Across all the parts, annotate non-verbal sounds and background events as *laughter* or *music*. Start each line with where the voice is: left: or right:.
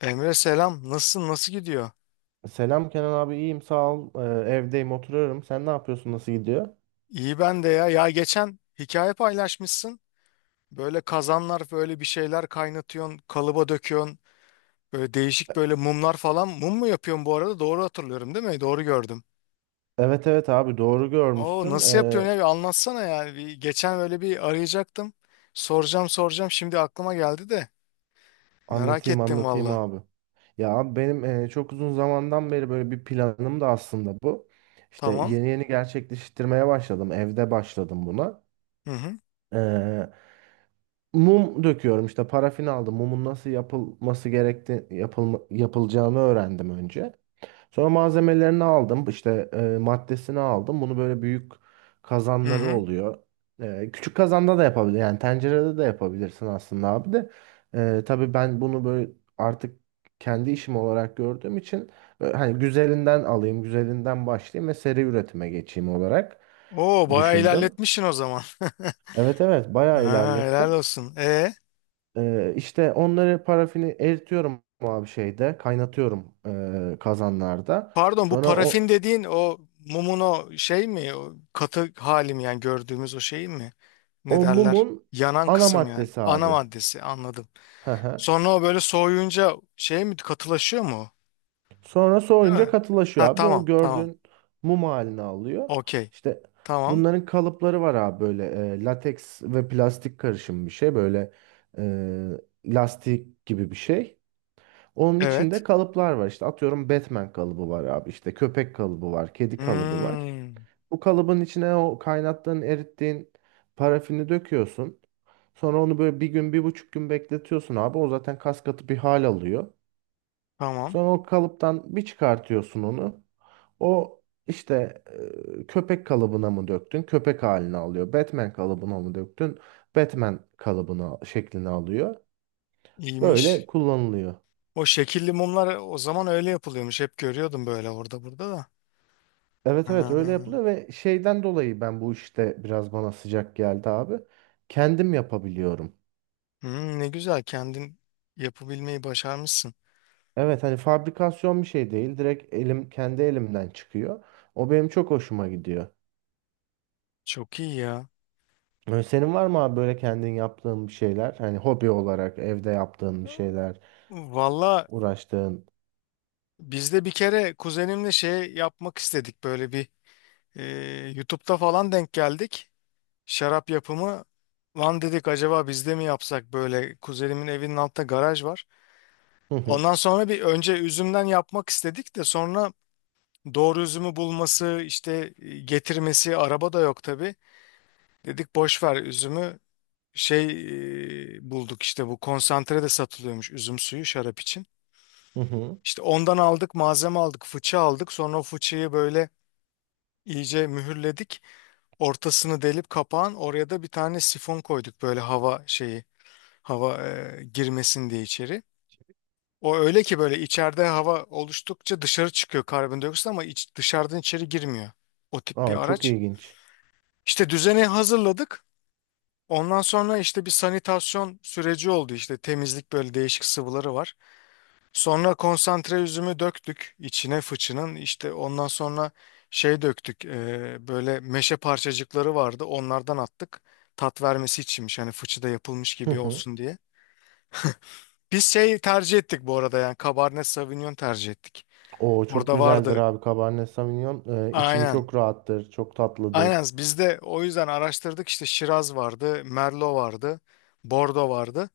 left: Emre selam. Nasılsın? Nasıl gidiyor?
right: Selam Kenan abi, iyiyim sağ ol. Evdeyim, oturuyorum. Sen ne yapıyorsun? Nasıl gidiyor?
left: İyi ben de ya. Ya geçen hikaye paylaşmışsın. Böyle kazanlar böyle bir şeyler kaynatıyorsun, kalıba döküyorsun. Böyle değişik böyle mumlar falan. Mum mu yapıyorsun bu arada? Doğru hatırlıyorum değil mi? Doğru gördüm.
right: Evet, evet abi, doğru
left: Oo
right: görmüşsün.
left: nasıl yapıyorsun ya? Bir anlatsana yani. Bir, geçen böyle bir arayacaktım. Soracağım soracağım. Şimdi aklıma geldi de. Merak
right: Anlatayım
left: ettim
right: anlatayım
left: valla.
right: abi. Ya abi, benim çok uzun zamandan beri böyle bir planım da aslında bu. İşte
left: Tamam.
right: yeni yeni gerçekleştirmeye başladım. Evde başladım buna.
left: Hı hı.
right: Ee, Mum döküyorum, işte parafin aldım. Mumun nasıl yapılacağını öğrendim önce. Sonra malzemelerini aldım. İşte maddesini aldım. Bunu böyle büyük
left: Hı
right: kazanları
left: hı.
right: oluyor. Küçük kazanda da yapabilir. Yani tencerede de yapabilirsin aslında abi de. Tabii ben bunu böyle artık kendi işim olarak gördüğüm için hani güzelinden alayım, güzelinden başlayayım ve seri üretime geçeyim olarak
left: Oo bayağı
right: düşündüm.
left: ilerletmişsin o zaman. *laughs*
right: Evet, evet bayağı
left: Ha, helal
right: ilerlettim.
left: olsun. E?
right: İşte onları, parafini eritiyorum abi, şeyde kaynatıyorum, kazanlarda.
left: Pardon, bu
right: Sonra o
left: parafin dediğin o mumun o şey mi? O katı hali mi, yani gördüğümüz o şey mi?
right: O
left: Ne derler?
right: mumun
left: Yanan
right: ana
left: kısım yani.
right: maddesi
left: Ana
right: abi.
left: maddesi, anladım.
right: Hı hı.
left: Sonra o böyle soğuyunca şey mi, katılaşıyor mu o?
right: Sonra
left: Değil
right: soğuyunca
left: mi? Ha,
right: katılaşıyor abi. O
left: tamam tamam.
right: gördüğün mum halini alıyor.
left: Okey.
right: İşte
left: Tamam.
right: bunların kalıpları var abi, böyle lateks ve plastik karışım bir şey. Böyle e, lastik gibi bir şey. Onun içinde
left: Evet.
right: kalıplar var. İşte atıyorum, Batman kalıbı var abi. İşte köpek kalıbı var. Kedi kalıbı var.
left: Hmm,
right: Bu kalıbın içine o kaynattığın, erittiğin parafini döküyorsun. Sonra onu böyle bir gün, 1,5 gün bekletiyorsun abi. O zaten kas katı bir hal alıyor.
left: tamam.
right: Sonra o kalıptan bir çıkartıyorsun onu. O işte köpek kalıbına mı döktün? Köpek halini alıyor. Batman kalıbına mı döktün? Batman kalıbına şeklini alıyor. Böyle
left: İyiymiş.
right: kullanılıyor.
left: O şekilli mumlar o zaman öyle yapılıyormuş. Hep görüyordum böyle orada burada da.
right: Evet, evet öyle
left: Ha.
right: yapılıyor ve şeyden dolayı ben bu işte biraz bana sıcak geldi abi. Kendim yapabiliyorum.
left: Hmm, ne güzel kendin yapabilmeyi başarmışsın.
right: Evet, hani fabrikasyon bir şey değil. Direkt elim, kendi elimden çıkıyor. O benim çok hoşuma gidiyor.
left: Çok iyi ya.
right: Senin var mı abi böyle kendin yaptığın bir şeyler? Hani hobi olarak evde yaptığın bir şeyler,
left: Valla
right: uğraştığın.
left: biz de bir kere kuzenimle şey yapmak istedik, böyle bir e, YouTube'da falan denk geldik. Şarap yapımı, lan dedik acaba biz de mi yapsak, böyle kuzenimin evinin altında garaj var.
right: Hı hı.
left: Ondan sonra bir, önce üzümden yapmak istedik de sonra doğru üzümü bulması, işte getirmesi, araba da yok tabii. Dedik boş ver üzümü, şey, bulduk işte, bu konsantre de satılıyormuş, üzüm suyu şarap için.
right: Hı hı.
left: İşte ondan aldık, malzeme aldık, fıçı aldık. Sonra o fıçıyı böyle iyice mühürledik. Ortasını delip kapağın oraya da bir tane sifon koyduk, böyle hava şeyi, hava girmesin diye içeri. O öyle ki böyle içeride hava oluştukça dışarı çıkıyor karbondioksit, ama dışarıdan içeri girmiyor. O tip bir
right: Aa, çok
left: araç.
right: ilginç.
left: İşte düzeni hazırladık. Ondan sonra işte bir sanitasyon süreci oldu, işte temizlik, böyle değişik sıvıları var. Sonra konsantre üzümü döktük içine fıçının, işte ondan sonra şey döktük, böyle meşe parçacıkları vardı, onlardan attık, tat vermesi içinmiş, hani fıçıda yapılmış
right: Hı
left: gibi
right: hı.
left: olsun diye. Biz şey tercih ettik bu arada, yani Cabernet Sauvignon tercih ettik.
right: Oo, çok
left: Orada
right: güzeldir
left: vardı,
right: abi Cabernet Sauvignon. İçimi
left: aynen
right: çok rahattır, çok tatlıdır.
left: aynen biz de o yüzden araştırdık, işte Şiraz vardı, Merlot vardı, Bordeaux vardı.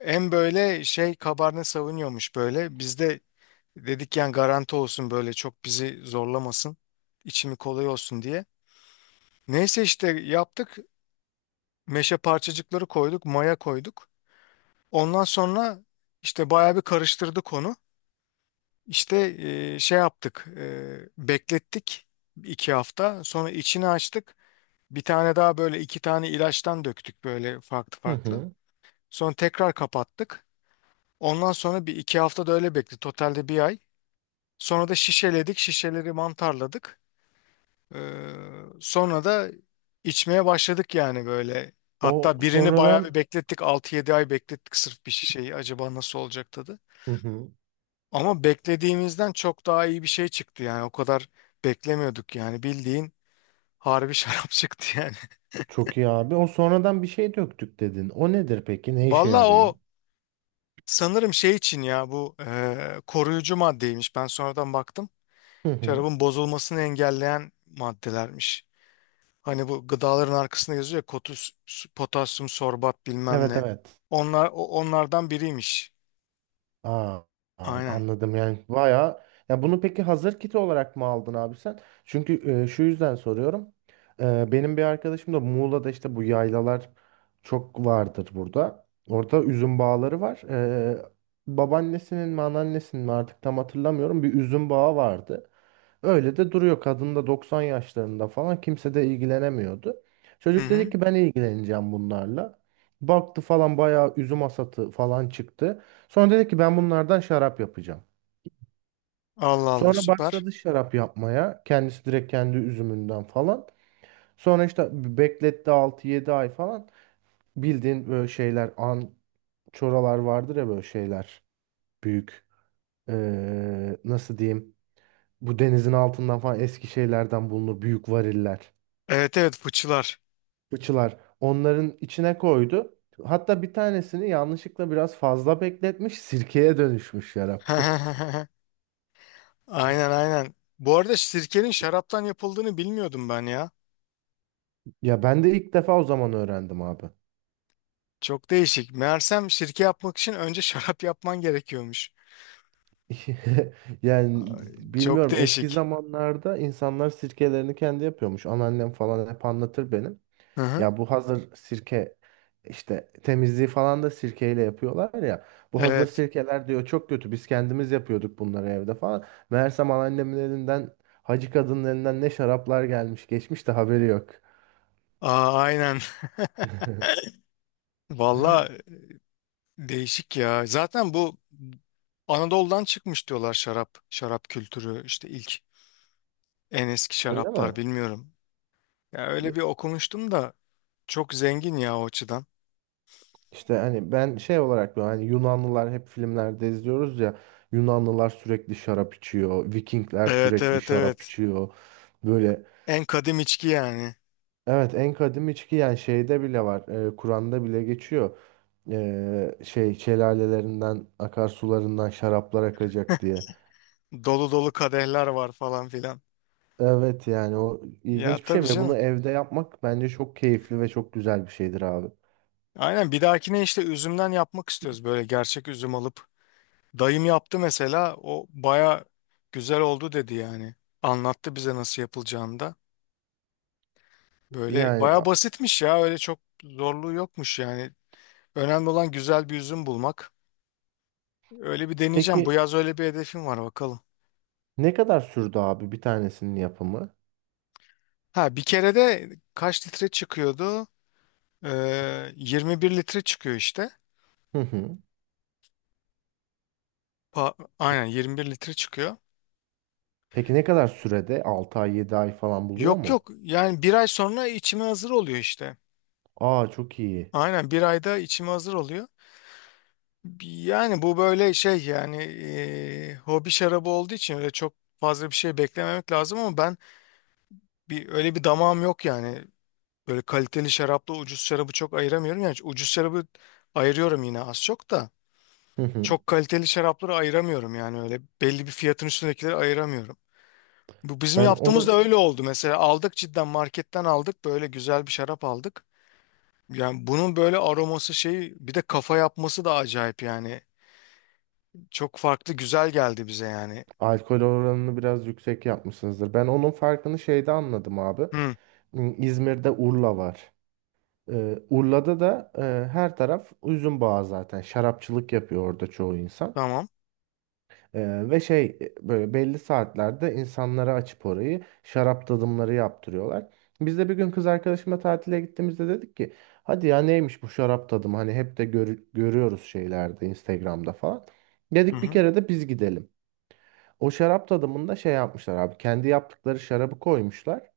left: En böyle şey Cabernet Sauvignon'muş böyle bizde. Dedik yani garanti olsun, böyle çok bizi zorlamasın, içimi kolay olsun diye. Neyse işte yaptık. Meşe parçacıkları koyduk, maya koyduk. Ondan sonra işte bayağı bir karıştırdık onu. İşte şey yaptık, beklettik iki hafta. Sonra içini açtık. Bir tane daha, böyle iki tane ilaçtan döktük, böyle farklı
right: Hı
left: farklı.
right: hı.
left: Sonra tekrar kapattık. Ondan sonra bir iki hafta da öyle bekledik. Totalde bir ay. Sonra da şişeledik, şişeleri mantarladık. Ee, Sonra da içmeye başladık yani böyle.
right: O
left: Hatta birini bayağı bir
right: sonradan
left: beklettik, altı yedi ay beklettik sırf bir şişeyi. Acaba nasıl olacak tadı.
right: Hı hı.
left: Ama beklediğimizden çok daha iyi bir şey çıktı yani. O kadar beklemiyorduk yani. Bildiğin harbi *laughs* şarap çıktı yani.
right: Çok iyi abi. O sonradan bir şey döktük dedin. O nedir peki? Ne işe
left: Valla
right: yarıyor?
left: o sanırım şey için ya, bu koruyucu maddeymiş. Ben sonradan baktım.
right: Hı hı.
left: Şarabın bozulmasını engelleyen maddelermiş. Hani bu gıdaların arkasında yazıyor ya, kotus, potasyum sorbat bilmem
right: Evet,
left: ne.
right: evet.
left: Onlar onlardan biriymiş.
right: Aa, aa,
left: Aynen.
right: anladım, yani bayağı. Ya bunu peki hazır kit olarak mı aldın abi sen? Çünkü şu yüzden soruyorum. Benim bir arkadaşım da Muğla'da, işte bu yaylalar çok vardır burada. Orada üzüm bağları var. Babaannesinin mi, anneannesinin mi artık tam hatırlamıyorum, bir üzüm bağı vardı. Öyle de duruyor. Kadın da 90 yaşlarında falan, kimse de ilgilenemiyordu.
left: Hı
right: Çocuk dedi
left: hı.
right: ki ben ilgileneceğim bunlarla. Baktı falan, bayağı üzüm asatı falan çıktı. Sonra dedi ki ben bunlardan şarap yapacağım.
left: Allah Allah,
right: Sonra
left: süper.
right: başladı şarap yapmaya. Kendisi direkt kendi üzümünden falan. Sonra işte bekletti 6-7 ay falan. Bildiğin böyle şeyler çoralar vardır ya böyle şeyler. Büyük, nasıl diyeyim. Bu denizin altından falan eski şeylerden bulunur. Büyük variller.
left: Evet evet, fıçılar.
right: Fıçılar, onların içine koydu. Hatta bir tanesini yanlışlıkla biraz fazla bekletmiş, sirkeye dönüşmüş şarap. *laughs*
left: *laughs* Aynen aynen. Bu arada sirkenin şaraptan yapıldığını bilmiyordum ben ya.
right: Ya ben de ilk defa o zaman öğrendim abi.
left: Çok değişik. Meğersem sirke yapmak için önce *laughs* şarap yapman gerekiyormuş.
right: *laughs* Yani
left: Ay, çok
right: bilmiyorum, eski
left: değişik.
right: zamanlarda insanlar sirkelerini kendi yapıyormuş. Anneannem falan hep anlatır benim.
left: Hı hı.
right: Ya bu hazır sirke, işte temizliği falan da sirkeyle yapıyorlar ya. Bu hazır
left: Evet.
right: sirkeler diyor çok kötü. Biz kendimiz yapıyorduk bunları evde falan. Meğersem anneannemin elinden, hacı kadının elinden ne şaraplar gelmiş geçmiş de haberi yok.
left: Aa, aynen. *laughs* Valla değişik ya. Zaten bu Anadolu'dan çıkmış diyorlar şarap, şarap kültürü işte, ilk en eski
right: Öyle mi?
left: şaraplar bilmiyorum. Ya
right: Ya-
left: öyle bir okumuştum da, çok zengin ya o açıdan.
right: İşte hani ben şey olarak diyorum, hani Yunanlılar hep filmlerde izliyoruz ya, Yunanlılar sürekli şarap içiyor, Vikingler
left: Evet
right: sürekli
left: evet
right: şarap
left: evet.
right: içiyor. Böyle
left: En kadim içki yani.
right: Evet en kadim içki, yani şeyde bile var. Kur'an'da bile geçiyor. Şey şelalelerinden, akarsularından şaraplar akacak diye.
left: Dolu dolu kadehler var falan filan.
right: Evet, yani o
left: Ya
right: ilginç bir şey
left: tabii
right: ve bunu
left: canım.
right: evde yapmak bence çok keyifli ve çok güzel bir şeydir abi.
left: Aynen, bir dahakine işte üzümden yapmak istiyoruz, böyle gerçek üzüm alıp. Dayım yaptı mesela, o baya güzel oldu dedi yani. Anlattı bize nasıl yapılacağını da. Böyle
right: Yani
left: baya
right: a-
left: basitmiş ya, öyle çok zorluğu yokmuş yani. Önemli olan güzel bir üzüm bulmak. Öyle bir deneyeceğim. Bu
right: peki
left: yaz öyle bir hedefim var, bakalım.
right: ne kadar sürdü abi bir tanesinin yapımı?
left: Ha bir kere de kaç litre çıkıyordu? 21 litre çıkıyor işte.
right: Hı hı. Pe-
left: Aynen 21 litre çıkıyor.
right: Peki ne kadar sürede? 6 ay, 7 ay falan buluyor
left: Yok
right: mu?
left: yok, yani bir ay sonra içime hazır oluyor işte.
right: Aa, çok iyi.
left: Aynen bir ayda içime hazır oluyor. Yani bu böyle şey yani, hobi şarabı olduğu için öyle çok fazla bir şey beklememek lazım, ama ben bir öyle bir damağım yok yani. Böyle kaliteli şarapla ucuz şarabı çok ayıramıyorum. Yani ucuz şarabı ayırıyorum yine, az çok da.
right: Hı hı.
left: Çok kaliteli şarapları ayıramıyorum yani, öyle belli bir fiyatın üstündekileri ayıramıyorum. Bu bizim
right: Ben
left: yaptığımız da
right: onu
left: öyle oldu. Mesela aldık, cidden marketten aldık böyle güzel bir şarap aldık. Yani bunun böyle aroması şey, bir de kafa yapması da acayip yani. Çok farklı, güzel geldi bize yani.
right: Alkol oranını biraz yüksek yapmışsınızdır. Ben onun farkını şeyde anladım abi.
left: Hı,
right: Hmm, İzmir'de Urla var. Urla'da da her taraf üzüm bağı zaten. Şarapçılık yapıyor orada çoğu insan.
left: tamam.
right: Ve şey, böyle belli saatlerde insanlara açıp orayı şarap tadımları yaptırıyorlar. Biz de bir gün kız arkadaşımla tatile gittiğimizde dedik ki hadi ya, neymiş bu şarap tadımı, hani hep de görüyoruz şeylerde, Instagram'da falan.
left: Hı
right: Dedik bir
left: hı,
right: kere de biz gidelim. O şarap tadımında şey yapmışlar abi. Kendi yaptıkları şarabı koymuşlar.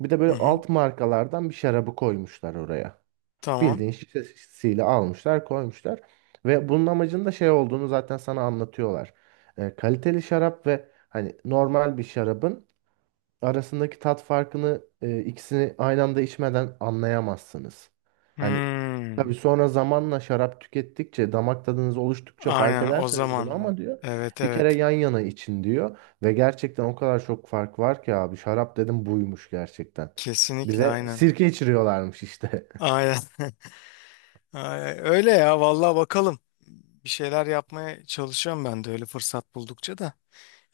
right: Bir de böyle
left: hı hı,
right: alt markalardan bir şarabı koymuşlar oraya.
left: tamam.
right: Bildiğin şişesiyle almışlar, koymuşlar. Ve bunun amacının da şey olduğunu zaten sana anlatıyorlar. Kaliteli şarap ve hani normal bir şarabın arasındaki tat farkını ikisini aynı anda içmeden anlayamazsınız. Hani tabii
left: Hmm,
right: sonra zamanla şarap tükettikçe, damak tadınız oluştukça fark
left: aynen o
right: edersiniz bunu
left: zaman.
right: ama diyor
left: Evet
right: bir kere
left: evet.
right: yan yana için diyor ve gerçekten o kadar çok fark var ki abi, şarap dedim buymuş gerçekten.
left: Kesinlikle
right: Bize
left: aynen.
right: sirke içiriyorlarmış işte.
left: Aynen. *laughs* Aynen. Öyle ya, vallahi bakalım. Bir şeyler yapmaya çalışıyorum ben de öyle, fırsat buldukça da.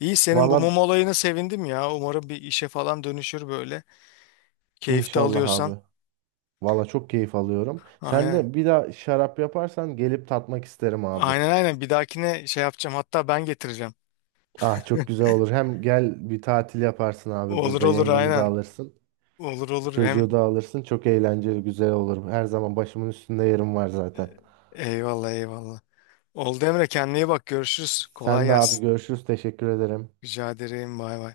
left: İyi, senin bu
right: Valla
left: mum olayına sevindim ya. Umarım bir işe falan dönüşür böyle. Keyif de
right: inşallah
left: alıyorsan.
right: abi. Valla çok keyif alıyorum. Sen
left: Aynen.
right: de bir daha şarap yaparsan gelip tatmak isterim abi.
left: Aynen aynen, bir dahakine şey yapacağım, hatta ben getireceğim.
right: Ah çok güzel olur. Hem gel bir tatil yaparsın abi
left: Olur
right: burada.
left: olur
right: Yengemi de
left: aynen.
right: alırsın.
left: Olur olur, hem
right: Çocuğu da alırsın. Çok eğlenceli, güzel olur. Her zaman başımın üstünde yerim var zaten.
left: eyvallah eyvallah. Oldu Emre, kendine iyi bak, görüşürüz. Kolay
right: Sen de abi
left: gelsin.
right: görüşürüz. Teşekkür ederim.
left: Rica ederim, bay bay.